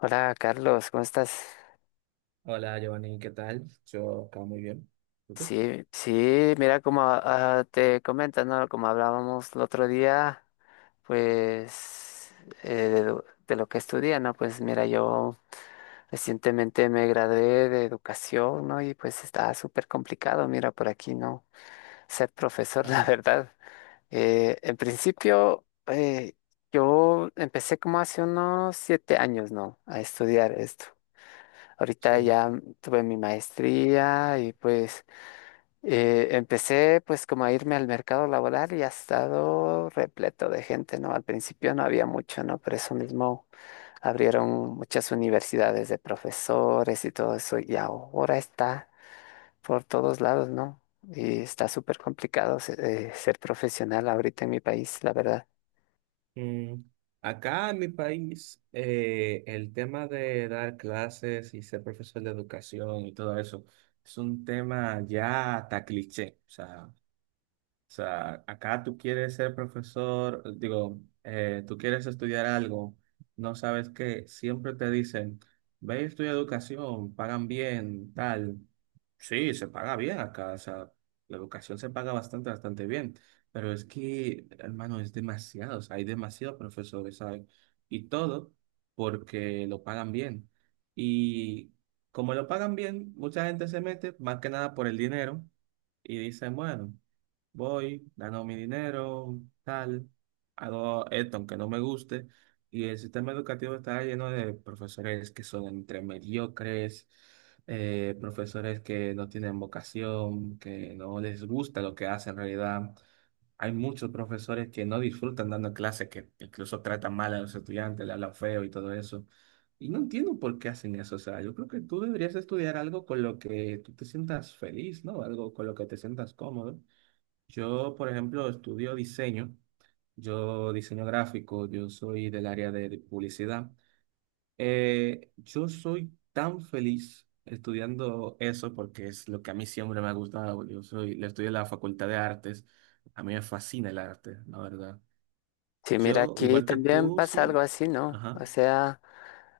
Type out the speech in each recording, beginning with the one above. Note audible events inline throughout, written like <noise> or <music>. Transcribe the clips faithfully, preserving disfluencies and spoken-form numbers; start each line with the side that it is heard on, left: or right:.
left: Hola Carlos, ¿cómo estás?
right: Hola Giovanni, ¿qué tal? Yo acá muy bien. ¿Y tú?
left: Sí, sí, mira como ah, te comentas, ¿no? Como hablábamos el otro día, pues eh, de, lo de lo que estudia, ¿no? Pues mira, yo recientemente me gradué de educación, ¿no? Y pues está súper complicado, mira, por aquí, ¿no? Ser profesor, <laughs> la
right: Ajá,
left: verdad. Eh, en principio, eh, yo empecé como hace unos siete años, ¿no? A estudiar esto. Ahorita
right: sí.
left: ya tuve mi maestría y pues eh, empecé pues como a irme al mercado laboral y ha estado repleto de gente, ¿no? Al principio no había mucho, ¿no? Por eso mismo abrieron muchas universidades de profesores y todo eso y ahora está por todos lados, ¿no? Y está súper complicado se- eh, ser profesional ahorita en mi país, la verdad.
right: Mm, acá en mi país, eh, el tema de dar clases y ser profesor de educación y todo eso es un tema ya hasta cliché. O sea, o sea, acá tú quieres ser profesor, digo, eh, tú quieres estudiar algo, no sabes qué, siempre te dicen, ve y estudia educación, pagan bien, tal. Sí, se paga bien acá, o sea, la educación se paga bastante, bastante bien, pero es que, hermano, es demasiado, o sea, hay demasiados profesores, ¿sabes? Y todo porque lo pagan bien. Y como lo pagan bien, mucha gente se mete, más que nada por el dinero, y dicen, bueno. Voy, gano mi dinero, tal, hago esto aunque no me guste. Y el sistema educativo está lleno de profesores que son entre mediocres, eh, profesores que no tienen vocación, que no les gusta lo que hacen en realidad. Hay muchos profesores que no disfrutan dando clases, que incluso tratan mal a los estudiantes, le hablan feo y todo eso. Y no entiendo por qué hacen eso. O sea, yo creo que tú deberías estudiar algo con lo que tú te sientas feliz, ¿no? Algo con lo que te sientas cómodo. Yo, por ejemplo, estudio diseño, yo diseño gráfico, yo soy del área de de publicidad. Eh, yo soy tan feliz estudiando eso porque es lo que a mí siempre me ha gustado. Yo soy, le estudio en la Facultad de Artes, a mí me fascina el arte, la verdad.
left: Sí, mira,
right: Yo,
left: aquí
right: igual que
left: también
right: tú,
left: pasa algo
right: sí.
left: así, ¿no?
right: Ajá.
left: O sea,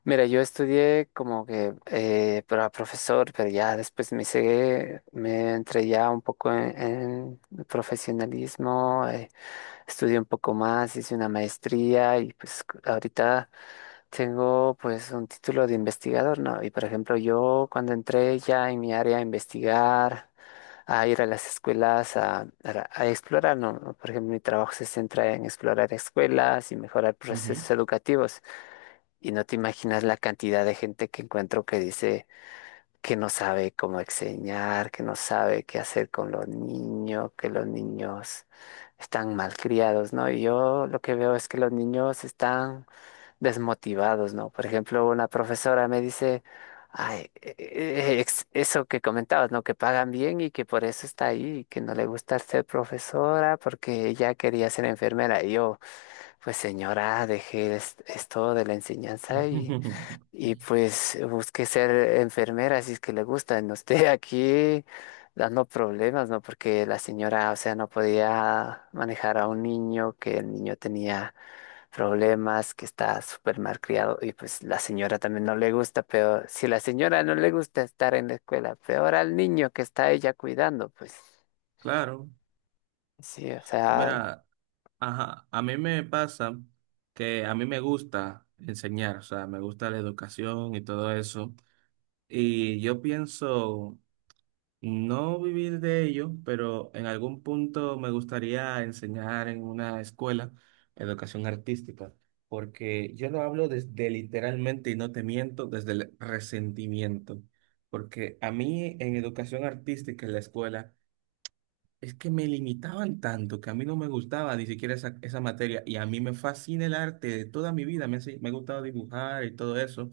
left: mira, yo estudié como que eh, para profesor, pero ya después me seguí, me entré ya un poco en, en el profesionalismo, eh, estudié un poco más, hice una maestría y pues c- ahorita tengo pues un título de investigador, ¿no? Y por ejemplo, yo cuando entré ya en mi área a investigar, a ir a las escuelas a, a- a explorar, ¿no? Por ejemplo, mi trabajo se centra en explorar escuelas y mejorar
right: Ujú.
left: procesos educativos. Y no te imaginas la cantidad de gente que encuentro que dice que no sabe cómo enseñar, que no sabe qué hacer con los niños, que los niños están malcriados, ¿no? Y yo lo que veo es que los niños están desmotivados, ¿no? Por ejemplo, una profesora me dice, ay, e- e- ex- eso que comentabas, ¿no? Que pagan bien y que por eso está ahí, que no le gusta ser profesora porque ella quería ser enfermera. Y yo, pues señora, dejé es- esto de la enseñanza y
right: <laughs>
left: y pues busqué ser enfermera, si es que le gusta. No esté aquí dando problemas, ¿no? Porque la señora, o sea, no podía manejar a un niño, que el niño tenía problemas, que está súper mal criado. Y pues la señora también no le gusta, pero si la señora no le gusta estar en la escuela, peor al niño que está ella cuidando, pues
right: Claro.
left: sí, o sea,
right: Verá, ajá, a mí me pasa que a mí me gusta enseñar, o sea, me gusta la educación y todo eso. Y yo pienso no vivir de ello, pero en algún punto me gustaría enseñar en una escuela educación artística, porque yo lo hablo desde literalmente, y no te miento, desde el resentimiento, porque a mí en educación artística en la escuela es que me limitaban tanto que a mí no me gustaba ni siquiera esa, esa materia y a mí me fascina el arte de toda mi vida, me, ha si- me ha gustado dibujar y todo eso,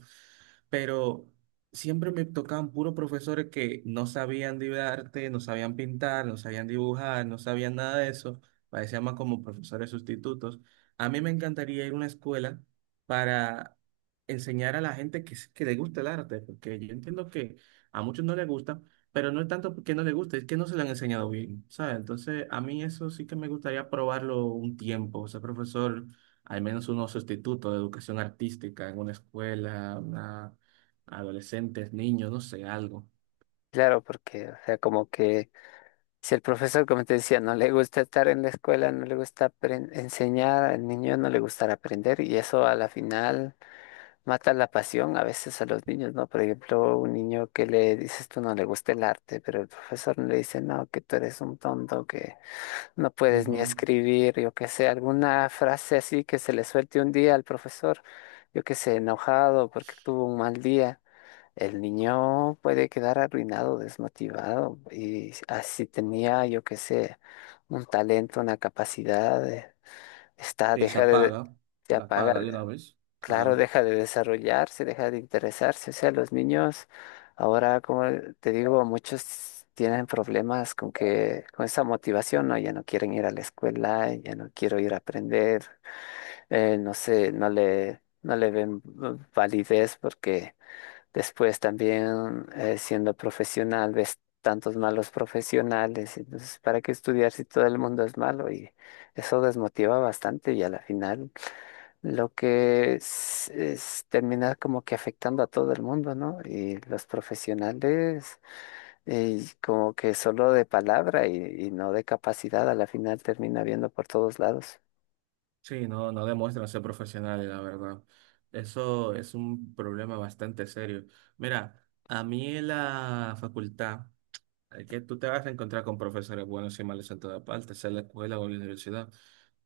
right: pero siempre me tocaban puros profesores que no sabían de arte, no sabían pintar, no sabían dibujar, no sabían nada de eso, parecían más como profesores sustitutos. A mí me encantaría ir a una escuela para enseñar a la gente que, s- que le gusta el arte, porque yo entiendo que a muchos no les gusta. Pero no es tanto porque no le gusta, es que no se le han enseñado bien, ¿sabes? Entonces, a mí eso sí que me gustaría probarlo un tiempo, ser profesor, al menos uno sustituto de educación artística en una escuela, una- adolescentes, niños, no sé, algo.
left: claro, porque, o sea, como que... Si el profesor, como te decía, no le gusta estar en la escuela, no le gusta apren- enseñar, al niño no le gustará aprender y eso a la final mata la pasión a veces a los niños, ¿no? Por ejemplo, un niño que le dices tú no le gusta el arte, pero el profesor le dice, no, que tú eres un tonto, que no puedes ni
right: Ujú.
left: escribir, yo qué sé, alguna frase así que se le suelte un día al profesor, yo qué sé, enojado porque tuvo un mal día. El niño puede quedar arruinado, desmotivado. Y así tenía, yo qué sé, un talento, una capacidad, eh, está,
right: Sí, se
left: deja de,
right: apaga,
left: se
right: la
left: apaga,
right: apaga de una vez,
left: claro,
right: claro.
left: deja de desarrollarse, deja de interesarse. O sea, los niños, ahora, como te digo, muchos tienen problemas con que, con esa motivación, ¿no? Ya no quieren ir a la escuela, ya no quiero ir a aprender, eh, no sé, no le, no le ven mm, validez porque después también eh, siendo profesional ves tantos malos profesionales, entonces ¿para qué estudiar si todo el mundo es malo? Y eso desmotiva bastante y a la final lo que es, es terminar como que afectando a todo el mundo, ¿no? Y los profesionales eh, como que solo de palabra y, y no de capacidad, a la final termina viendo por todos lados.
right: Sí, no, no demuestran ser profesionales, la verdad. Eso es un problema bastante serio. Mira, a mí en la facultad es que tú te vas a encontrar con profesores buenos y malos en todas partes, sea en la escuela o en la universidad.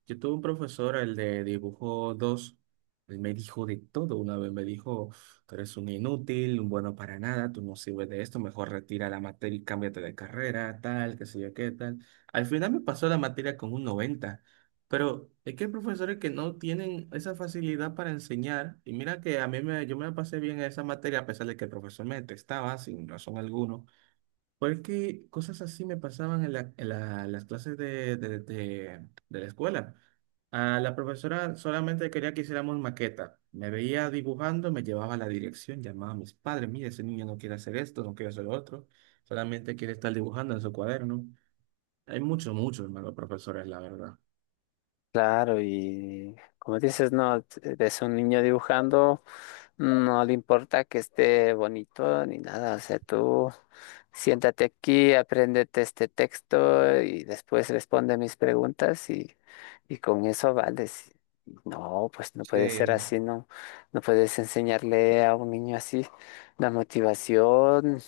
right: Yo tuve un profesor, el de dibujo dos, él me dijo de todo una vez, me dijo, tú eres un inútil, un bueno para nada, tú no sirves de esto, mejor retira la materia y cámbiate de carrera, tal, qué sé yo qué, tal. Al final me pasó la materia con un noventa. Pero es que hay profesores que no tienen esa facilidad para enseñar, y mira que a mí me, yo me la pasé bien en esa materia a pesar de que el profesor me detestaba sin razón alguna. Porque cosas así me pasaban en la- en la- las clases de, de, de- de la escuela. A la profesora solamente quería que hiciéramos maqueta. Me veía dibujando, me llevaba a la dirección, llamaba a mis padres, mire, ese niño no quiere hacer esto, no quiere hacer lo otro, solamente quiere estar dibujando en su cuaderno. Hay muchos, muchos malos profesores, la verdad.
left: Claro, y como dices, no, es un niño dibujando, no le importa que esté bonito ni nada, o sea, tú siéntate aquí, apréndete este texto y después responde mis preguntas y, y con eso vales. No, pues no puede ser
right: Sí.
left: así, no, no puedes enseñarle a un niño así. La motivación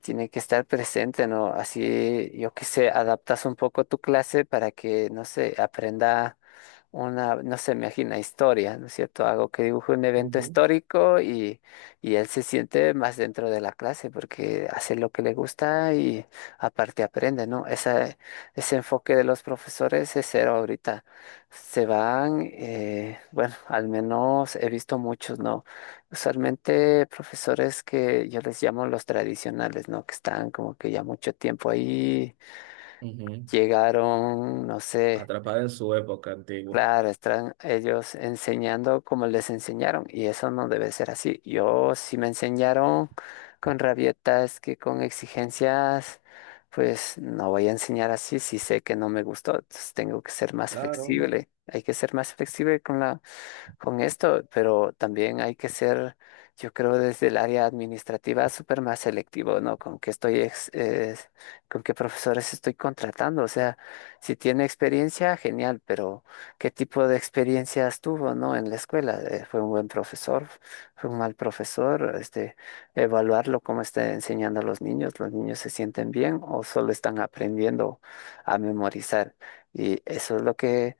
left: tiene que estar presente, ¿no? Así, yo qué sé, adaptas un poco tu clase para que, no sé, aprenda una, no se imagina historia, ¿no es cierto? Algo que dibuje un evento
right: Ujú.
left: histórico y, y él se siente más dentro de la clase porque hace lo que le gusta y aparte aprende, ¿no? Esa, ese enfoque de los profesores es cero ahorita. Se van, eh, bueno, al menos he visto muchos, ¿no? Usualmente profesores que yo les llamo los tradicionales, ¿no? Que están como que ya mucho tiempo ahí,
right: Ujú.
left: llegaron, no sé.
right: Atrapada en su época antigua.
left: Claro, están ellos enseñando como les enseñaron y eso no debe ser así. Yo si me enseñaron con rabietas, que con exigencias, pues no voy a enseñar así si sé que no me gustó. Entonces tengo que ser más
right: Claro.
left: flexible. Hay que ser más flexible con la, con esto, pero también hay que ser, yo creo, desde el área administrativa súper más selectivo, ¿no? Con qué estoy, ex- eh, con qué profesores estoy contratando. O sea, si tiene experiencia, genial, pero qué tipo de experiencias tuvo, ¿no? En la escuela, eh, fue un buen profesor, fue un mal profesor, este, evaluarlo cómo está enseñando a los niños, los niños se sienten bien o solo están aprendiendo a memorizar. Y eso es lo que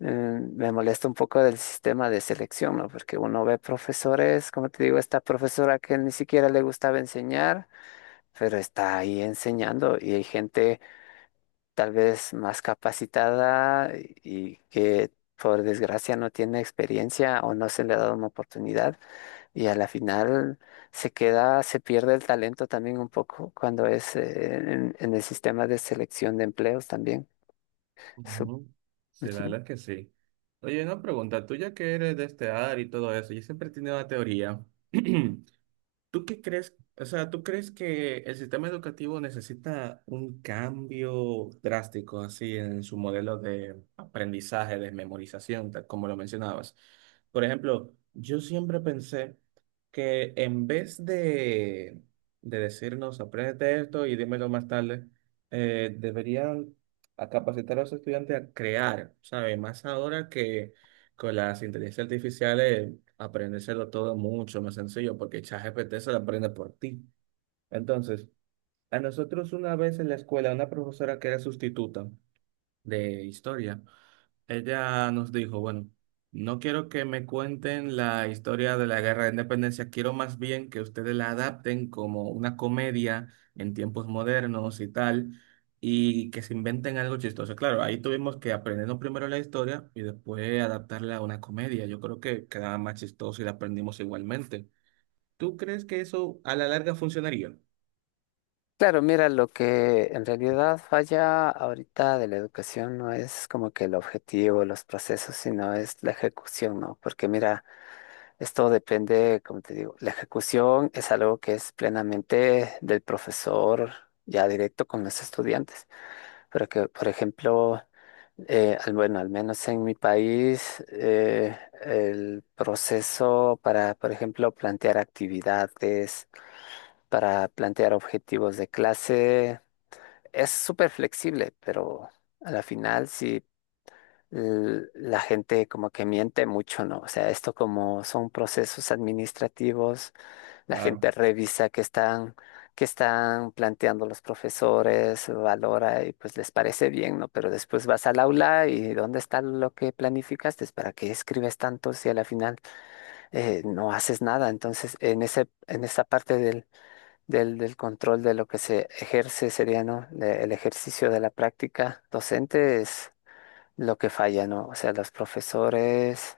left: eh, me molesta un poco del sistema de selección, ¿no? Porque uno ve profesores, como te digo, esta profesora que ni siquiera le gustaba enseñar, pero está ahí enseñando y hay gente tal vez más capacitada y que por desgracia no tiene experiencia o no se le ha dado una oportunidad y a la final se queda, se pierde el talento también un poco cuando es eh, en, en el sistema de selección de empleos también. Su-
right: Ujú. Sí, la
left: Ujú.
right: verdad es que sí. Oye, una pregunta, tú ya que eres de este área y todo eso, yo siempre he tenido una teoría. <clears throat> ¿Tú qué crees? O sea, ¿tú crees que el sistema educativo necesita un cambio drástico así en su modelo de aprendizaje, de memorización, tal como lo mencionabas? Por ejemplo, yo siempre pensé que en vez de, de decirnos, apréndete esto y dímelo más tarde, eh, deberían a capacitar a los estudiantes a crear, ¿sabes? Más ahora que con las inteligencias artificiales, aprendérselo todo mucho más sencillo, porque ChatGPT se lo aprende por ti. Entonces, a nosotros una vez en la escuela, una profesora que era sustituta de historia, ella nos dijo, bueno, no quiero que me cuenten la historia de la Guerra de Independencia, quiero más bien que ustedes la adapten como una comedia en tiempos modernos y tal, y que se inventen algo chistoso. Claro, ahí tuvimos que aprendernos primero la historia y después adaptarla a una comedia. Yo creo que quedaba más chistoso y la aprendimos igualmente. ¿Tú crees que eso a la larga funcionaría?
left: Claro, mira, lo que en realidad falla ahorita de la educación no es como que el objetivo, los procesos, sino es la ejecución, ¿no? Porque mira, esto depende, como te digo, la ejecución es algo que es plenamente del profesor ya directo con los estudiantes. Pero que, por ejemplo, eh, al- bueno, al menos en mi país, eh, el proceso para, por ejemplo, plantear actividades, para plantear objetivos de clase, es súper flexible, pero a la final, sí l- la gente como que miente mucho, ¿no? O sea, esto como son procesos administrativos, la
right: Claro,
left: gente revisa qué están, qué están planteando los profesores, valora y pues les parece bien, ¿no? Pero después vas al aula y ¿dónde está lo que planificaste? ¿Para qué escribes tanto si a la final eh, no haces nada? Entonces, en ese, en esa parte del, del, del control de lo que se ejerce sería, ¿no? Le- El ejercicio de la práctica docente lo que falla, ¿no? O sea, los profesores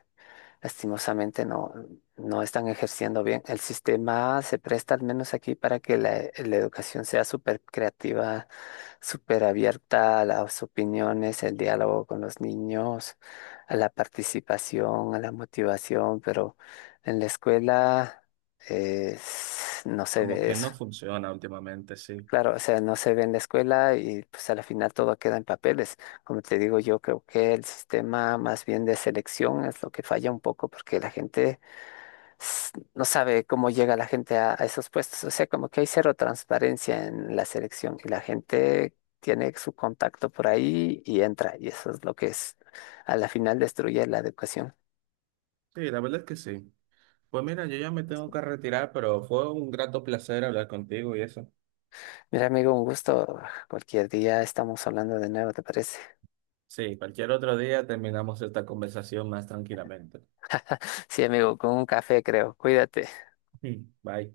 left: lastimosamente no, no están ejerciendo bien. El sistema se presta al menos aquí para que la, la educación sea súper creativa, súper abierta a las opiniones, el diálogo con los niños, a la participación, a la motivación, pero en la escuela eh, s- no se
right: como
left: ve
right: que
left: eso.
right: no funciona últimamente, sí.
left: Claro, o sea, no se ve en la escuela y pues a la final todo queda en papeles. Como te digo, yo creo que el sistema más bien de selección es lo que falla un poco porque la gente s- no sabe cómo llega la gente a, a esos puestos. O sea, como que hay cero transparencia en la selección y la gente tiene su contacto por ahí y entra. Y eso es lo que es, a la final destruye la educación.
right: Sí, la verdad es que sí. Pues mira, yo ya me tengo que retirar, pero fue un grato placer hablar contigo y eso.
left: Mira, amigo, un gusto. Cualquier día estamos hablando de nuevo, ¿te parece?
right: Sí, cualquier otro día terminamos esta conversación más tranquilamente.
left: Sí, amigo, con un café creo. Cuídate.
right: <laughs> Bye.